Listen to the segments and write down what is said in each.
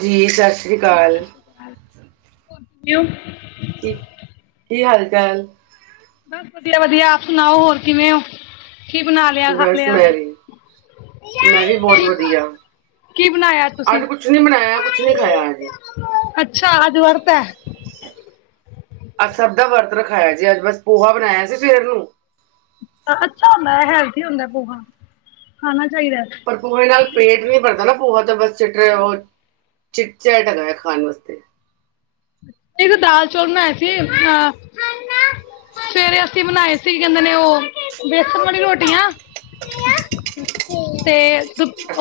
ਜੀ ਸਤਿ ਸ਼੍ਰੀ ਹਾਂਜੀ ਅਕਾਲ। ਸਤਿ ਸ਼੍ਰੀ ਅਕਾਲ ਹੋਰ ਕਿਉਂ। ਕੀ ਕੀ ਹਾਲ ਚਾਲ। ਬਸ ਵਧੀਆ ਵਧੀਆ ਆਪ ਸੁਣਾਓ ਹੋਰ ਕਿਵੇਂ ਹੋ? ਕੀ ਬਣਾ ਲਿਆ-ਖਾ ਬਸ ਲਿਆ ਮੈਂ ਵੀ ਕੀ- ਮੈਂ ਵੀ ਬਹੁਤ ਵਧੀਆ ਕੀ ਬਣਾਇਆ ਅੱਜ ਤੁਸੀਂ ਕੁਛ ਨੀ ਬਣਾਇਆ ਕੁਛ ਨੀ ਖਾਇਆ ਅੱਜ ਅੱਛਾ ਅੱਜ ਵਰਤ ਹੈ। ਅੱਜ ਸਭ ਦਾ ਵਰਤ ਰਖਾਇਆ ਜੇ, ਅੱਜ ਬਸ ਪੋਹਾ ਬਣਾਇਆ ਸੀ ਸਵੇਰ ਨੂੰ। ਅੱਛਾ ਹੈਲਦੀ ਹੁੰਦਾ ਹੈ ਪੋਹਾ ਖਾਣਾ ਚਾਹੀਦਾ। ਪਰ ਪੋਹੇ ਨਾਲ ਪੇਟ ਨਹੀਂ ਭਰਦਾ ਨਾ ਪੋਹਾ ਤਾਂ ਬਸ ਚਿਟਚੈਟ ਹੈਗਾ ਖਾਣ ਵਾਸਤੇ। ਮੈਂ ਵੀ ਦਾਲ ਚੌਲ ਬਣਾਏ ਸੀ। ਆ ਸਵੇਰੇ ਅਸੀਂ ਬਣਾਏ ਸੀ ਕਹਿੰਦੇ ਨੇ ਉਹ ਬੇਸਣ ਵਾਲੀ ਰੋਟੀਆਂ ਤੇ।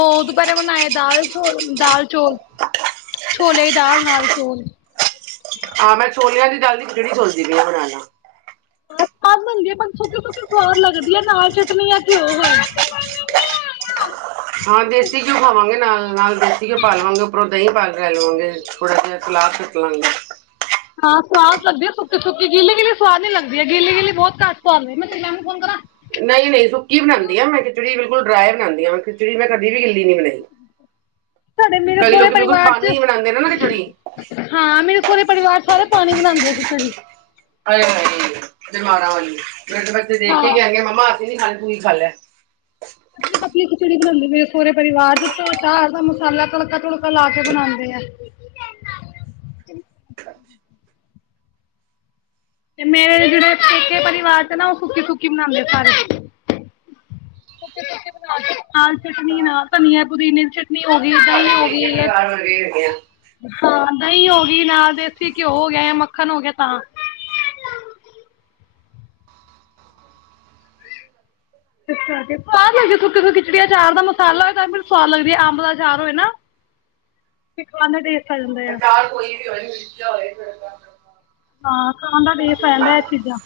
ਓ ਦੁਪਹਿਰੇ ਬਣਾਏ ਸੀ। ਦਾਲ ਚੋਲ, ਦਾਲ ਚੋਲ। ਛੋਲੇ ਦੀ ਦਾਲ ਨਾਲ ਚੋਲ। ਹਾਂ ਮੈਂ ਛੋਲਿਆਂ ਦੀ ਦਾਲ ਦੀ ਖਿਚੜੀ ਸੋਚ ਦੀ ਪਈ ਹਾਂ ਬਣਾਉਣਾ। ਦਾਲ ਸਵਾਦ ਬੰਦੀ ਹੈ। ਸੁੱਕੀ ਸੁੱਕੀ ਸਵਾਦ ਲੱਗਦੀ ਹੈ। ਨਾਲ ਚਟਨੀ ਯਾ ਘਿਓ ਹੈ। ਹਾਂ ਦੇਸੀ ਘਿਓ ਖਾਵਾਂਗੇ ਨਾਲ ਨਾਲ ਰੋਟੀਆ ਪਾ ਲਵਾਂਗੇ। ਉੱਪਰੋਂ ਦਹੀਂ ਲੈ ਲਵਾਂਗੇ, ਥੋੜਾ ਜਿਹਾ ਸਲਾਦ ਕੱਟ ਲਾ ਗੇ। ਹਾਂ ਸਵਾਦ ਲੱਗਦੀ ਹੈ। ਸੁੱਕੀ ਸੁੱਕੀ ਗਿੱਲੀ ਗਿੱਲੀ ਸਵਾਦ ਨਹੀ ਲਗਦੀ। ਗਿੱਲੀ ਗਿੱਲੀ ਬਹੁਤ ਘੱਟ ਸਵਾਦ ਆਉਂਦੀ ਹੈ। ਮੈਂ ਤੇਰੀ ਮੈਮ ਨੂੰ ਫੋਨ ਕਰਾਂ? ਨਹੀਂ ਨਹੀਂ ਸੁੱਕੀ ਬਣਾਉਂਦੀ ਆ ਮੈਂ ਖਿਚੜੀ ਬਿਲਕੁਲ ਡਰਾਈ ਬਣਾਉਂਦੀ ਹੈਂ। ਖਿਚੜੀ ਮੈਂ ਕਦੀ ਵੀ ਗਿੱਲੀ ਨੀ ਬਣਾਈ? ਸਾਡੇ ਮੇਰੇ ਕਈ ਸਹੁਰੇ ਲੋਕੀ ਬਿਲਕੁਲ ਪਰਿਵਾਰ ਚ ਪਾਨੀ ਬਣਾਉਂਦੇ ਨੇ ਨਾ ਖਿਚੜੀ ਹਾਂ ਮੇਰੇ ਸਹੁਰੇ ਪਰਿਵਾਰ ਸਾਰੇ। ਪਾਣੀ ਬਣਾਉਂਦੇ ਆ ਖਿੱਚੜੀ । ਹਾਏ ਹਾਏ ਬਿਮਾਰਾ ਵਾਲੀ। ਸਾਡੇ ਬੱਚੇ ਦੇਖ ਕੇ ਹਾਂ। ਕਹਿਣ ਗੇ ਮੰਮਾ । ਅਸੀਂ ਨਹੀਂ ਖਾਣੀ ਤੂੰ ਹੀ ਖਾ ਲੇ। ਪਤਲੀ ਪਤਲੀ ਖਿਚੜੀ ਬਣਾਉਂਦੇ ਮੇਰੇ ਸੁਹਰੇ ਪਰਿਵਾਰ ਚ ਚਾਰ ਦਾ ਮਸਾਲਾ ਤੜਕਾ ਤੁੜਕਾ ਲਾ ਕੇ ਬਣਾਉਂਦੇ ਆ। ਤੇ ਮੇਰੇ ਜਿਹੜੇ ਪੇਕੇ ਪਰਿਵਾਰ ਤੇ ਨਾ ਉਹ ਸੁੱਕੀ ਸੁੱਕੀ ਬਨਾਉਂਦੇ ਸਾਰੇ। ਬਣਾ ਦਾਲ ਚਟਨੀ ਨਾਲ ਧਨੀਆ ਪੁਦੀਨੇ ਹੋ ਗਈ ਜਿਵੇਂ ਦਹੀਂ ਤੁਹਾਡੇ ਹੋ ਦੇ ਕੇ ਗਈ ਹੈ ਪਰਿਵਾਰ ਵਿਲਗੇ ਹੈਗੇ ਆ। ਹਾਂ ਦਹੀਂ ਹੋ ਗਈ ਨਾਲ ਦੇਸੀ ਘਿਓ ਹੋ ਗਿਆ ਜਾਂ ਮੱਖਣ ਹੋ ਗਿਆ ਤਾਂ ਅੱਛ ਸਦ ਲ ਖਿਚੜੀ ਚਾਰ ਦਾ ਮਸਾਲਾ ਹੋਏ ਸਵਾਦ ਲੱਗਦੀ ਹੈ ।ਅੰਬ ਦਾ ਚਾਰ ਹੋਏ ਲਾ ਚਾਰ ਕੋਈ ਵੀ ਹੋਏ ਨ ਮਿਲਕਿਆ ਹੋਵੇ ਹਾਂ। ਦਾ ਡ ਪੈਦਾ ਚੀਜ਼ਾਂ।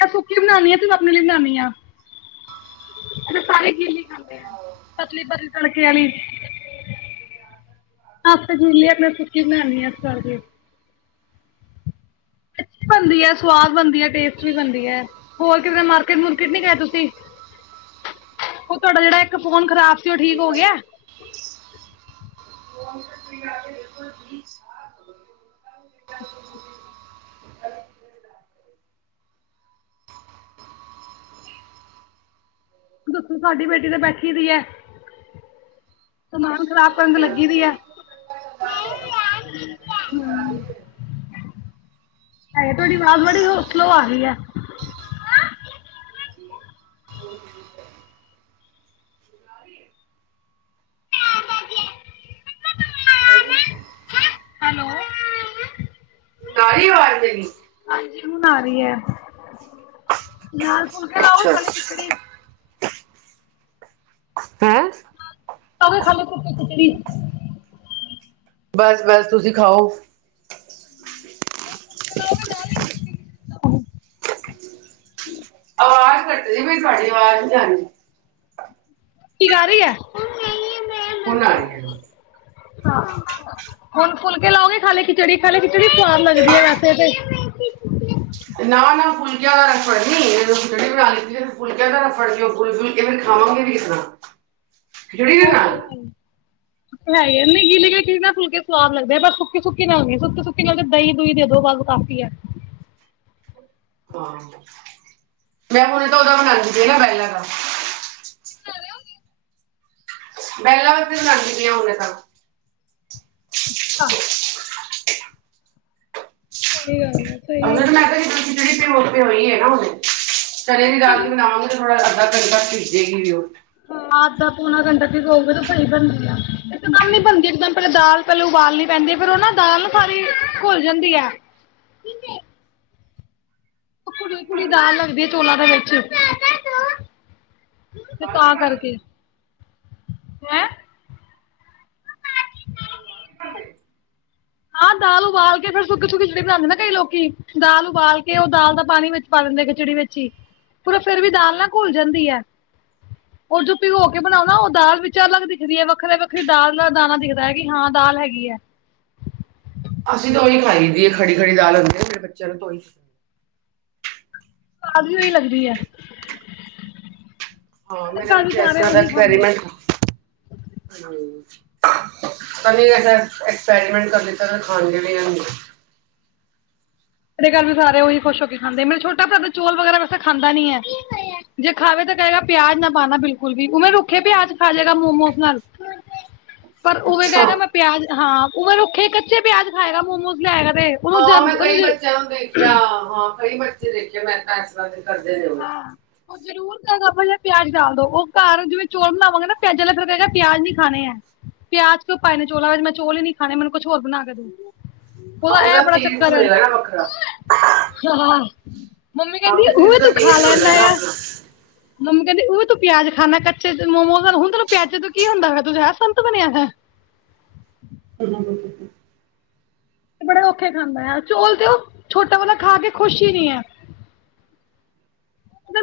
ਮੈਂ ਸੁੱਕੀ ਬਣਾਉਂਦੀ ਆ ਤੇੂੰ ਆਪਣੇ ਲਈ ਬਣਾਦੀ ਆ ਸਲੀ ਖਦੇ ਆ ਪਤਲੀ ਪਤਲੀ ਤੜਕੇ ਵਾਲੀ ਆਪਲੀ ਆਪਣੇ ਸੁੱਕੀ ਬਣਾਾਨਣੀ ਆ ਇਸ ਕਰਕੇ ਬਣਦੀ ਆ ਸਵਾਦ ਬਣਦੀ ਟਸਟ ਵੀ ਬਣਦੀ ਆ ਹੋਰ ਕਿ ਮਾਰਕਿਟਕਟ ਨੀ ਤੁਸੀਂ ਉਹ ਤੁਹਾਡਾ ਜਿਹੜਾ ਇੱਕ ਫੋਨ ਖਰਾਬ ਸੀ ਉਹ ਠੀਕ ਹੋ ਗਿਆ। ਦੱਸੋ ਸਾਡੀ ਬੇਟੀ ਤੇ ਬੈਠੀ ਦੀ ਐ ਸਮਾਨ ਖ਼ਰਾਬ ਕਰਨ ਲੱਗੀ ਦੀ ਐ ਹਮ ਹੈ ਤੁਹਾਡੀ ਆਵਾਜ਼ ਬੜੀ ਸਲੋ ਆ ਗਈ ਹੈ। ਹੈਲੋ। ਹੈਲੋ। ਨਾਲ ਹੀ ਆਵਾਜ਼ ਦੇ ਸੁਣ ਆ ਰਹੀ ਹੈ ਨਾਲ ਫੁਲਕੇ ਲਾਓਗੇ ਅੱਛਾ, ਖਾਲੀ ਖਿਚੜੀ? ਅੱਛਾ। ਹੈ। ਤ ਖਾਲ ਖਿਚੜੀ ਬਸ, ਬਸ ਤੁਸੀਂ ਖਾਓ। [unintelligible] ਸਾਡੀ ਆਵਾਜ਼ ਨਹੀਂ ਜਾਣੀ ਕੀ ਕਰ ਰਹੀ ਹੈ। ਹੁਣ ਆ ਰੈਈ। ਹੁਣ ਫੁਲਕੇ ਲਾਓਗੇ ਖਾਲੀ ਖਿਚੜੀ ਖਾਲੀ ਖਿਚੜੀ ਸਵਾਦ ਲੱਗਦੀ ਹੈ ਵੈਸੇ ਤੇ ਨਾ, ਨਾ ਫੁਲਕਿਆਂ ਹ ਰਫ ਫੜਨੀ ਜ ਤੁਸੀਂ ਰੜੀ ਬਣਾ ਲਿੱਤੀ ਫਿਰ ਫੁਲਕਿਆਂ ਦਾ ਰਫੜ ਕੇ ਫੁਕੇ ਫੁਲਕੇ ਫਿਰ ਖਾਵਾਂਗੇ ਕਿਸ ਸੁਣਾ ਹੋ ਤੇ ਹੈਈ। ਹੈ ਨੀਲੀ ਚੀ ਨਾ ਫੁਲਕੇ ਸਵਾਦ ਲੱਗਦੇ ਪਰ ਸੁੱਕੀ ਸੁੱਕੀ ਨਾਲ ਨਹੀਂ ਸੁੱਕੀ ਸੁੱਕੀ ਨਾਲ ਦਹੀਂ ਦਹੀ ਦੇ ਦੋ ਬਾੱਲ ਕਾਫ਼ੀ ਆ। ਹਾਂ ਮੈਂ ਹੁਣ ਤਾਂ ਦਾਂ ਬਣਾਉਦੀ ਨਾ ਬਹਿਲਾਂ ਦਾ [unintelligible] ਮਹਿਲਾਂ ਵਾਸਤੇ ਸੁਣਾਉਦੀ ਪਆਂ ਹੁਨੇ ਤਾਂ [unintelligible] ਸਹੀ ਗੱਲ ਆ। ਅੰਗੜ ਨਾ ਕ ਜਿਹੜੀ ਤੇ ਮੁੋੇ ਹੋਈ ਹੈ ਨਾ ਉਹਦੇ ਚੜ ਵੀ ਦਾਲ ਕੇ ਬਣਾਾਂਗੇ ਤੇ ਥੋੜਾ [unintelligible] ਪੂਣਾ ਗ ਸਈ ਬਣਦੀ ਆ ਇਕਦਮ ਨੀ ਬਣਦੀ ਇਕਮ ਪਹਿਲੇ ਦਾਲ ਪਹਿਲੇ ਉਬਾਲਣੀ ਪੈਂਦੀ ਫਿਰ ਉਹ ਨਾ ਦਾਲ ਸਾਰੀ ਘੁਲ ਜਾਂਦੀ ਆ ਘੜੀ, ਘੁੜੀ ਦਾਲ ਲੱਗਦੀ ਹੈ ਚੋਲਾਂ ਦੇ ਵਿੱਚ ਤੇ ਤਾਂ ਕਰਕੇ ਹੈ। [unintelligible] ਹਾਂ ਦਾਲ ਉਬਾਲ ਕੇ ਫਿਰ ਸੁੱਕੀ ਸੁੱਕੀ ਖਿਚੜੀ ਬਣਾਉਂਦੇ ਨਾ ਕਈ ਲੋਕੀ ਦਾਲ ਉਬਾਲ ਕੇ ਉਹ ਦਾਲ ਦਾ ਪਾਣੀ ਵਿੱਚ ਪਾ ਲਿੰਦੇ ਖਿਚੜੀ ਵਿੱਚ ਹੀ ਪਰਿਰ ਫੇਿਰ ਵੀ ਦਾਲ ਨਾ ਘੁਲ ਜਾਂਦੀ ਹੈ ਉਹ ਜੋ ਭਿਓ ਕੇ ਬਣਾਉ ਨਾ ਉਹ ਦਾਲ ਵਿੱਚ ਅਲੱਗ ਦਿਖਦੀ ਹੈ ਵੱਖਰੇ ਵੱਖਰੀ ਦਾਲ ਦਾ। ਦਾਣਾ ਦਿਖਦਾ ਹੈ ਕਿ ਹਾਂ ਦਾਲ ਹੈਗੀ ਹੈ ਅਸੀਂ ਤਾਂ ਓਈ ਖਾਈ ਦੀਏ ਖੜੀ- ਖੜੀ ਦਾਲ ਹੁੰਦੀ ਏ। ਮੇਰੇ ਬੱਚਿਆਂ ਨੂੰ ਤੇ ਓਈ ਸੁਵਾਦ ਓਈ ਲੱਗਦੀ ਐ। ਹਾਂ, ਮੇਰੇ ਬੱਚੇ ਏਸ ਤਰਾਂ ਦਾ ਹੈ ਐਕਸਪੈਰੀਮੇਂਟ- ਤਾਂ ਨੀ ਐਕਸਪੈਰੀਮੈਂਟ ਕਰ ਦਿੱਤਾ ਨਾ ਖਾਂਦੇ ਵੀ ਰੇਣਗੇ । ਸਾਡੇ ਘਰ ਵੀ ਸਾਰੇ ਓਹੀ ਖੁਸ਼ ਹੋ ਕੇ ਖਾਂਦੇ ।ਔ ਮੇਰਾ ਛੋਟਾ ਭਰਾ ਦਾ ਚੋਲ ਵਗੈਰਾ ਵੈਸਾ ਖਾਂਦਾ ਨੀ ਐ। ਜੇ ਖਾਵੇ ਤਾਂ ਕਹੇਗਾ ਪਿਆਜ ਨਾ ਪਾਣਾ ਬਿਲਕੁਲ ਵੀ ਉਵੇੈਂ ਰੁੱਖੇ ਪਿਆਜ ਖਾ ਜਾਏਗਾ ਮੋਮੋਸ ਨਾਲ। ਪਰ ਉਵੇ ਅੱਛਾ ਕਹੈਗਾ। ਮੈਂ ਪਿਆਜ, ਹਾਂ- ਉ ਰੁੱਖੇ ਕੱਚੇ ਪਿਆਜ ਖਾਏਗਾ ਮੋਮੋਸ ਲਿਆਗਾ। ਉਨੂੰ ਜਰ ਉਨੂੰ- ਇਕ ਦਮ ਵੇਖਿਆ। ਹਾਂ, ਕਈ ਬੱਚੇ ਦੇਖੇ ਮੈਂ ਤਾਂ ਏਸ ਤਰਾਂ ਦੇ ਕਰਦੇ ਨੇ ਉਹ ਹਾਂ, ਓ ਜ਼ਰੂਰ ਕਰੇਗਾ। ਪੈਲੇ ਪਿਆਜ ਡਾਲ ਦੋ ।ਉਹ ਘਰ ਜਿਵੇਂ ਚੋਲ ਬਣਾਵਾਂਗੇ ਨਾ ਪਿਆਜ਼ਾਂ ਲੇ ਫੇਰ ਓ ਕਏਗਾ ਪਿਆਜ ਨੀ ਖਾਣੇ ਐ ।ਪਿਆਜ ਕਿਉਂ ਪਾਏ ਨੇ ਚੋਲਾਂ 'ਚ ਮੈਂ ਚੋਲ ਈ ਨੀ ਖਾਣੇ ।ਮੈਨੂੰ ਕੁਛ ਹੋਰ ਬਣਾ ਕੇ ਦੋ। ਹਾਂ ਉਦਾ ਇਹ ਉਹਦਾ ਬੜਾ ਟੇਸਟ ਚੱਕਰ ਹੋਏਗਾ ਰੇਂਦਾ ਨਾ ਵੱਖਰਾ ਆ। ਮੰਮੀ ਹਾਂ, ਕਹਿੰਦੀ ਕਿਸੇ ਉਹ -ਕਿਸ ਵੀ ਦੇ- ਤੂੰ ਖਾ ਟੈਸਟ ਲੈਂਦਾ ਹੋਂਦ ਨਾ ਆ। ਆਪਣਾ ਮੰਮੀ ਕਹਿੰਦੀ ਓਏ ਤੂੰ ਪਿਆਜ ਖਾਣਾ ਕੱਚੇ ਮੋਮੋ'ਚ। ਹੁਣ ਪਿਆਜ ਤੋਂ ਕੀ ਹੁੰਦਾ ਹੈਗਾ। ਤੂੰ ਸੰਤ ਬਣਿਆ। [inaudible] ਤੇ ਬੜੇ ਔਖੇ ਖਾਂਦਾ ਐ। ਚੋਲ ਤੇ ਓ ਛੋਟਾ ਵਲਾ ਖਾ ਕੇ ਖੁਸ਼ ਈ ਨੀ ਐ।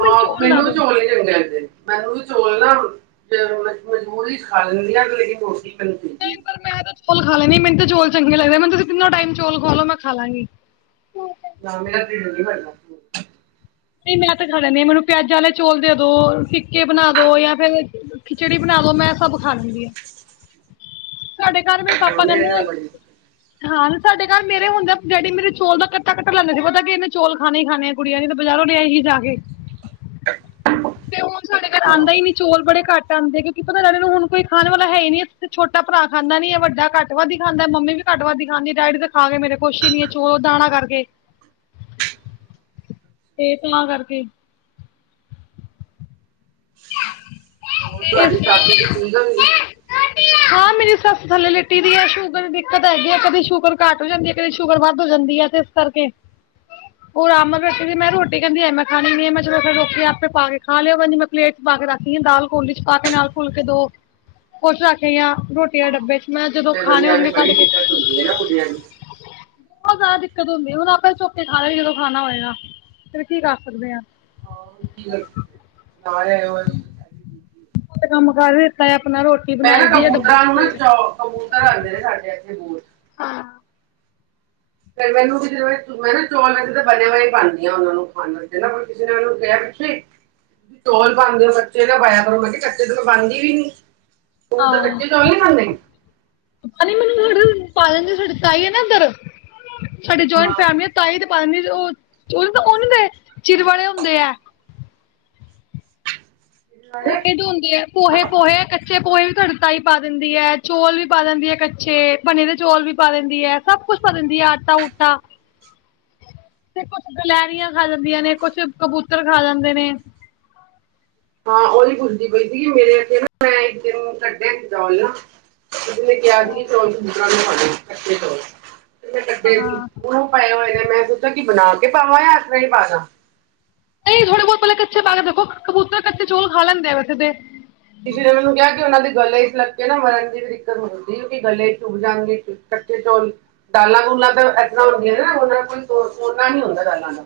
ਹਾਂ, ਮੈਨੂੰ ਵੀ ਚੋਲ ਨੀ ਚੰਗ ਲਗਦੇ। ਮੈਨੂੰ ਵੀ ਚੌਲ ਨਾ ਮਜਬੂਰੀ'ਚ ਖਾ ਲੈਂਦੀ ਆ। ਲੇਕਿਨ ਰੋਟੀ- ਮੈਨੂੰ ਚਾਹੀਦੀ ਨਈ ਪਰ, ਮੈਂ ਤਾਂ ਚੋਲ ਖਾ ਲੈਣੀ। ਮੈਨੂੰ ਚੋਲ ਚੰਗੇ ਲਗਦੇ ।ਮੈਨੂੰ ਤੁਸੀਂ ਤਿਨੋਂ ਟੈਮ ਚੋਲ ਖਵਾ ਲਓ, ਮੈਂ ਖਾ ਲਾਂਗੀ। ਨਾ ਮੇਰਾ ਟਿਡ ਭਰਨਾ। ਨਈ ਮੈਂ ਤੇ ਖਾ ਲੈਂਦੀ ਆ। ਮੈਨੂੰ ਪਿਆਜਾ ਅਲੇ ਚੋਲ ਦੇ ਦੋ, ਫਿੱਕੇ ਬਣਾ ਦੋ, ਜਾਂ ਫੇਰ ਖਿਚੜੀ ਬਣਾ ਦੋ, ਮੈਂ ਸਭ ਖਾ ਲੈਂਦੀ ਆ ।ਸਾਡੇ- ਕਰ ਮੇਰੇ ਹਾਂ, ਪਾਪਾ ਕਹਿੰਦੇ। ਨਾਲ ਬੜੀ ਦਿੱਕਤ। ਹਾਂ, ਸਾਡੇ ਘਰ ਮੇਰੇ ਹੁੰਦੇ ਆ ਡੈਡੀ ਮੇਰੇ ਚੋਲ ਦਾ ਕੱਟਾ- ਕੱਟਾ ਲੈਂਦੇ ਸੀ ।ਪਤਾ ਕਿ ਇਨੇ ਚੌਲ ਖਾਣੇ ਈ ਖਾਣੇ ਆ। ਕੁੜੀਆਂ ਨੇ ਤਾਂ- ਬਜ਼ਾਰੋਂ ਲਿਆਗੀ ਜਾ ਕੇ। ਤੇ ਹੁਣ ਸਾਡੇ ਘਰ ਹਾਂ ਆਂਦਾ ਈ ਨੀ ।ਚੋਲ ਬੜੇ ਘੱਟ ਆਂਦੇ। ਕਿਉਂਕਿ- ਕੀ ਪਤਾ ਡੈਡੀ ਨੂੰ ਹੁਣ ਕੋਈ ਖਾਣ ਵਾਲਾ ਹੈ ਈਨੀ। ਛੋਟਾ ਭਰਾ ਖਾਂਦਾ ਨੀ ਏ ਵੱਡਾ ਘੱਟ ਵੱਧ ਈ ਖਾਂਦਾ। ਮੰਮੀ ਵੀ ਘੱਟ ਵੱਧ ਈ ਖਾਂਦੀ । ਡੈਡੀ ਤੇ ਖਾ ਕੇ ਮੇਰੇ ਖੁਸ਼ ਈ ਨੀ ਏ । ਦੋ ਦਾੜਾ ਕਰਕੇ ਏਕ ਕਲਾਂ ਕਰਕੇ ਹੋਰ ਤੁਹਾਡੀ ਸਾਸੂ ਦੀ ਠੀਕ ਆ ਵੀ ਇਸ- ਹਾਂ, ਮੇਰੀ ਸੱਸ ਥੱਲੇ ਲੇਟੀ ਦੀ ਏ ।ਸ਼ੂਗਰ ਦਿੱਕਤ ਹੈਗੀ ਏ। ਕਦੇ ਸ਼ੂਗਰ ਘੱਟ ਹੋ ਜਾਂਦੀ ਏ, ਕਦੀ ਸ਼ੂਗਰ ਵੱਧ ਹੋ ਜਾਂਦੀ ਏ। ਤੇ ਇਸ ਕਰਕੇ ਓ ਆਰਾਮ ਨਾਲ ਬੈਠੀ ਵੀ ਮੈਂ ਰੋਟੀ ਕੇਂਦੀ ਅਜੇ ਮੈਂ ਖਾਣੀ ਨੀ ਮੈਂ ਚਲੋ ਫੇਰ ਰੁਕ ਕੇ, ਆਪੇ ਪਾ ਕੇ ਖਾ ਲਿਓ ।ਕਦੀ ਕੋਈ ਨੀ- ਪਲੇਟ'ਚ ਪਾ ਕੇ ਰੱਖ ਤੀ ਏ। ਦਾਲ ਕੋਲੀ' ਚ ਪਾ ਕੇ ਨਾਲ ਫੁਲਕੇ ਦੋ ।ਕੁਛ ਰੱਖ ਆਈ ਆਭ ਰੋਟੀਆਂ ਡੱਬੇ ਚ' ਮੈਂ ਜਦੋਂ ਬੁੱਢੇ ਖਾਣੇ ਬੰਦਿਆਂ ਹੋਣਗੇ ਦੀ ਕੱਢ ਬੜੀ ਕੇ ਦਿੱਕਤ ਹੁੰਦੀ ਏ ਨਾ ।ਬੁੱਢਿਆਂ ਦੀ- ਬੋਤ ਜ਼ਾਦਾ ਦਿੱਕਤ ਹੁੰਦੀ ਹੁਣ ਆਪਾਂ ਚੁੱਕ ਕੇ ਖਾਲੇਗੀ ਜਦੋਂ ਖਾਣਾ ਹੋਏਗਾ। ਫਿਰ ਕੀ ਕਰ ਸਕਦੇ ਆਂ। ਹਾਂ ਕੀ ਕਰ [unintelligible] ਕੰਮ ਕਰ ਦਿੱਤਾ। ਆਪਣਾ ਰੋਟੀ ਮੈਂ ਨਾ ਬਣਾਈ ਦੀ ਹੈ ਡੱਬੇ ਕਬੂਤਰਾਂ ਨੂੰ ਨਾ ਪਈ ਚ ਕਬੂਤਰ ਆਉਂਦੇ ਨੇ ਸਾਡੇ ਇੱਥੇ ਬੋਰ ਹਾਂ ਫੇਰ ਮੈਨੂੰ ਵੀ ਜਿਵੇ ਮੈਂ ਨਾ ਚੌਲ ਮੈਂ ਤਾਂ ਬਣਿਆ ਬ ਪਾਉਂਦੀ ਹ ਉਹਨਾਂ ਨੂੰ ਖਾਣ ਤੇ ਨਾ ਕਿਸੇ ਨੇ ਉਹਨ ਨੂੰ ਕਿਹਾ ਪਿੱਛੇ ਚੌਲ ਪਾਉਂਦੇ ਹੋ ਕੱਚੇ ਦਾ ਬਾਇਆ ਪਰੋ ਮੈਂ ਕਿਹਾ ਕੱਚੇ ਤੇ ਮੈਂ ਬਣਦੀ ਵੀ ਨ ਉਹ ਫੇਰ ਹਾਂ ਕੱਚੇ ਚੌਲ ਨੀ ਖਾਂਦੇ। ਪਾਲਣ ਦੀ ਸਾਡੇ ਤਾਈ ਹੈ ਨਾ ਇੱਧਰ ਸਾਡੀ ਹਾਂ। ਜਆਇੰਟ ਫੈਮਲੀ ਤਾਂਹੀ ਪਤਾ ਨੀ ਉਹ ਉਹਨ ਉਹਨ ਦੇ ਚਿਰਵੜੇ ਹੁੰਦੇ ਹੈ ਪੋਹੇ ਧੋਂਦੇ ਆ ਪੋਹੇ ਪੋਹੇ ਕੱਚੇ ਪੋਹੇ ਵੀ ਸਾਡੀ ਤਾਈ ਪਾ ਦਿੰਦੀ ਹੈ ਚੌਲ ਵੀ ਪਾ ਦਿੰਦੀ ਹੈ ਕੱਚੇ ਭਣੇ ਦੇ ਚੌਲ ਵੀ ਪਾ ਦਿੰਦੀ ਹੈ ਸਭ ਕੁਛ ਪਾ ਦਿੰਦੀ ਆ ਆਟਾ ਊਟਾ ਤੇ ਗਲਹਿਰੀਆਂ ਖਾ ਜਾਂਦੀਆਂ ਨੇ ਕੁਛ ਕਬੂਤਰ ਖਾ ਜਾਂਦੇ ਨੇ। ਹਾਂ ਉਹ ਨ ਪੁੁੱਦੀ ਪਈ ਸੀਗੀ ਮੇਰੇ ਮੈਂ ਕੱਢਿਆ ਸੀ ਚੌਲ ਉਹ ਕਿਹਾ ਸੀ ਚੌਲ ਦੂ ਕੇ ਚੌਲ ਕੱਡੇ ਸੀ ਹਾਂ ਗਣ ਪਏ ਹੋਏ ਨੇ ਮੈਂ ਸੋਚਾ ਕੀ ਬਣਾ ਕੇ ਪਾਵਾਂ ਜਾਂ ਇਸ ਤਰ੍ਹਾਂ ਹੀ ਪਾ ਦਾ। ਨਹੀਂ ਥੋੜੇ ਬਹੁਤ ਪਹਿਲੇ ਕੱਚੇ ਪਾ ਕੇ ਦੇਖੋ ਕਬੂਤਰ ਕੱਚੇ ਚੋਲ ਖਾ ਲੈਂਦੇ ਵੈਸੇ ਤੇ ਕਿਸ ਨੇ ਮੈਨੂੰ ਕਿਹਾ ਕਿ ਉਹਨਾਂ ਦੇ ਗਲੇ ਇਸ ਲੱਕੇ ਨਾ ਮਰਨ ਦੀ ਵੀ ਦਿੱਕਤ ਹੋ ਜਾਂਦੀ ਹੈ ਕਿਉਂਕਿ ਗੱਲ ਚੁੱਗ ਜਾਂਣ ਦੀ ਕੱਚੇ ਚੋਲ ਦਾਲਾਂ ਬੂਲਾਂ ਤਾਂ ਇਸ ਤਰ੍ਹਾਂ ਹੁੰਦੀਆਂ ਨੇ ਨਾ ਉਹਨਾਂ ਨਾਲ ਕੋਈ ਤ ਤੋਰਨਾ ਨਹੀਂ ਹੁੰਦਾ ਗਾਲਾਂ ਦਾ।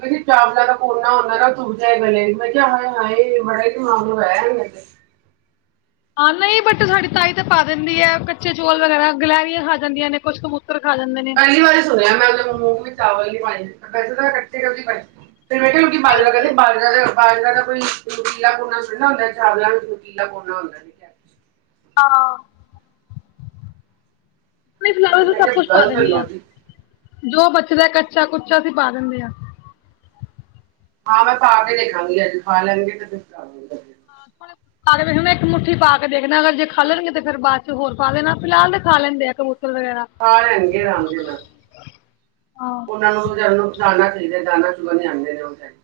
ਕਹਿੰ ਜਾਾਬਲਾ ਤਾਂ ਕੋਨਾ ਹਦਾ ਨਾ ਦੁਬ ਜਾ ਗਲੇ ਮੈਂ ਕਿਹਾ ਹ ਹਾ ਬੜਾ ਹੀ ਮਲ ਆਇਆ ਹਾਂ ਨਹੀਂ ਬਟ ਸਾਡੀ ਤਾਈ ਤਾਂ ਪਾ ਦਿੰਦੀ ਹੈ ਕੱਚੇ ਚੌਲ ਵਗੈਰਾ ਗਲਹਿਰੀਆਂ ਖਾ ਜਾਂਦੀਆਂ ਨੇ ਕੁਛ ਕਬੂਤਰ ਖਾ ਜਾਂਦੇ ਨੇ। ਪਹਿਲੀ ਵਾਰੀ ਸੁਣਿਆ ਮੈਂ ਉਹ ਮਮੋ ਵੀ ਚਾਵਲ [unintelligible] ਫਿਰ ਮੈਂ ਕਿਹਾ ਲੋਕੀ ਬਾਜਰਾ ਕਹਿੰਦੇ ਬਾਜਰਾ ਲਿਆਓ। ਬਾਜਰਾ ਦਾ ਕੋਈ ਨਕੀਲਾ ਕੋਨਾ ਥੋੜੀ ਨਾ ਹੁੰਦਾ ਚਾਵਲਾਂ ਵਿੱਚ ਨਕੀਲਾ ਕੋਨਾ ਹੁੰਦਾ। ਹਾਂ। [unintelligible] ਮੈਂ ਸਭ ਕਿਹਾ ਕੁਛ ਪਾ ਗਲਤ ਦਿੰਦੀ ਹਾਂ ਲੋਜਿਕ ਜੋ ਬਚਦਾ ਕੱਚਾ ਕੁੱਚਾ ਅਸੀਂ ਪਾ ਦਿੰਦੇ ਹਾਂ। ਹਾਂ ਮੈਂ ਪਾ ਕੇ ਦੇਖਾਂਗੀ ਅੱਜ ਖਾ ਲੈਗੇ ਤੇ ਫਿਰਾਂਗਾ ਹਾ ਇੱਕ ਮੁੱਠੀ ਪਾ ਕੇ ਦੇਖਣਾ ਅਗਰ ਜੇ ਖਾ ਲਣਗੇ ਤੇ ਫੇਰ ਬਾਅਦ ਚ ਹੋਰ ਪਾ ਦੇਣਾ ਫਿਲਹਾਲ ਤੇ ਖਾ ਲੈਂਦੇ ਆ ਵਗੈਰਾ। ਖਾ ਲੈਗੇ ਰਾਂਗੇ ਦਾ ਹਾਂ। ਉਹਨਾਂ ਨੂੰ ਵਿਚਾਰਿਆ ਨੂੰ ਜਾਨਾ ਚਾਹੀਦਾ [unintelligible]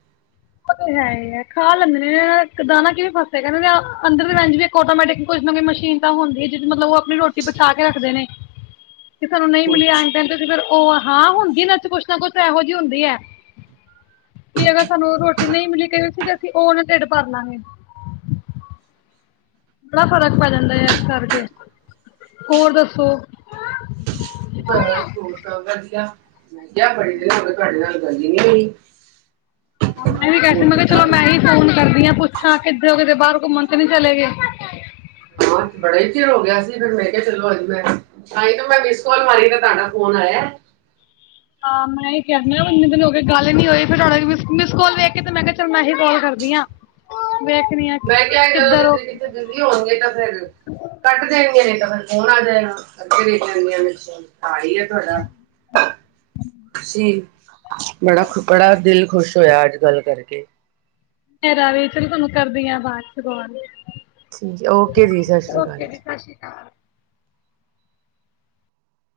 ਉਹ ਤਾਂ ਹੈ ਹੀ ਹੈ ਖਾ ਲੈਂਦੇ ਨੇ ਦਾਣਾ ਕਿਵੇ ਫਸੇ ਕਹਿੰਦੇ ਅੰਦਰ ਦੇ ਰ ਇੱਕ ਟੋਮੈਟਿਕ ਕੁਝ ਨਾ ਕੋਈ ਮਸ਼ੀਨ ਤਾਂ ਹੁੰਦੀ ਹੈ ਜਿ ਮਤਲਬ ਉਹ ਆਪਣੀ ਰੋਟੀ ਬਚਾ ਕੇ ਰੱਖਦੇ ਨੇ। ਕਿਸ ਸਾਨੂੰ ਨਹੀਂ ਹੋਰ ਮਿਲੀ ਕੀ। ਆਦੇ ਆਦੇ ਘਰੋਂ। ਉਹ ਹਾਂ ਹੁੰਦੀ ਇਹ ਚ ਕੁਛ ਨਾ ਕੁਛ ਇਹੋ ਜਿਹੀ ਹੁੰਦੀ ਹੈ ਵੀ ਅਗ ਸਾਨੂੰ ਰੋਟੀ ਨਹੀਂ ਮਿਲੀ ਕਈ ਸੀ ਅਸੀਂ ਉਹਨ ਢਿਡ ਭਰ ਲਵਾਂਗੇ। ਬੜਾ ਫ਼ਰਕ ਪੈ ਜਾਂਦਾ ਹੈ ਇਸ ਕਰਕੇ ਹੋਰ ਦੱਸੋ ਬਸ ਹੋਰ ਸਭ ਵਧੀਆ। [inaudible] [inaudible] ਹਾਂ ਮੈਂ ਅੱਜ ਵੀ ਕ ਕਿਹਾ ਸੀ, ਫੋਨ ਮੈਂ ਕਿਹਾ ਕੀਤਾ ਚਲੋ ਮੈਂ ਫਿਰ ਹੀ ਫੋਨ ਕਰਦੀ ਹਾਂ ਪੁੱਛਾਂ ਕਿੱਦਰ ਕਿਤੇ ਬਾਹਰ ਘੁੰਮਣ [inaudible] ਕਿ ਨਹੀਂ ਚਲੇ ਗਿਏ। [inaudible] ਹੋਰ ਬੜਾ ਹੀ ਚਿਰ ਹੋ ਗਿਆ ਸੀ, ਫਿਰ ਮੈਂ ਕਿਹਾ ਚਲੋ ਅਜ ਮੈਂ ਤਾਂਹੀ ਤੇ ਮੈਂ ਮਿਸ ਕਾਲ ਮਾਰੀ ਤੇ ਤੁਹਾਡਾ ਫੋਨ ਆਇਆ। ਹਾਂ ਮੈਂ ਇਹ ਕਹਿ ਇੰਨੇ ਦਿਨ ਹੋ ਗੱਲ ਨੀ ਹੋਈ, ਫੇਰ ਮਿਸ ਕੋਲ ਵੇਖ ਕੇ ਤੇ ਮੈਂ ਕਿਹਾ ਚੱਲ ਮ ਮੈਂ ਕਿਹਾ, ਜਦੋਂ ਕਿੱਧਰ ਹੋ ਜਿੱਦਰ ਕਿੱਥੇ ਬਿਜ਼ਲੀ ਹੋਣਗੇ ਤਾਂ ਫੇਰ ਕੱਟ ਦੇਣਗੇ। ਫਿਰ ਫੋਣ ਆ ਜਾਏਗਾ ਕਰਕੇ ਦੇਖ ਲੈਣ ਗਿਆ। ਨਾ ਕੀ ਐ ਤੁਹਾਡਾ? ਤੁਸੀਂ ਬੜਾੁ ਬੜਾ ਦਿਲ ਖ਼ੁਸ਼ ਹੋਇਆ ਅੱਜ ਗੱਲ ਕਰਕੇ ਮੇਰਾ ਵੀ ਚਲੋ ਤੁਹਾਨੂੰ ਕਰਦੀ ਆ, ਬਾਅਦ ਚ ਕਾਲ ਠੀਕ ਹੈ, ਓਕੇ ਜੀ ਸਤਿ ਸ਼੍ਰੀ ਅਕਾਲ ਜੀ।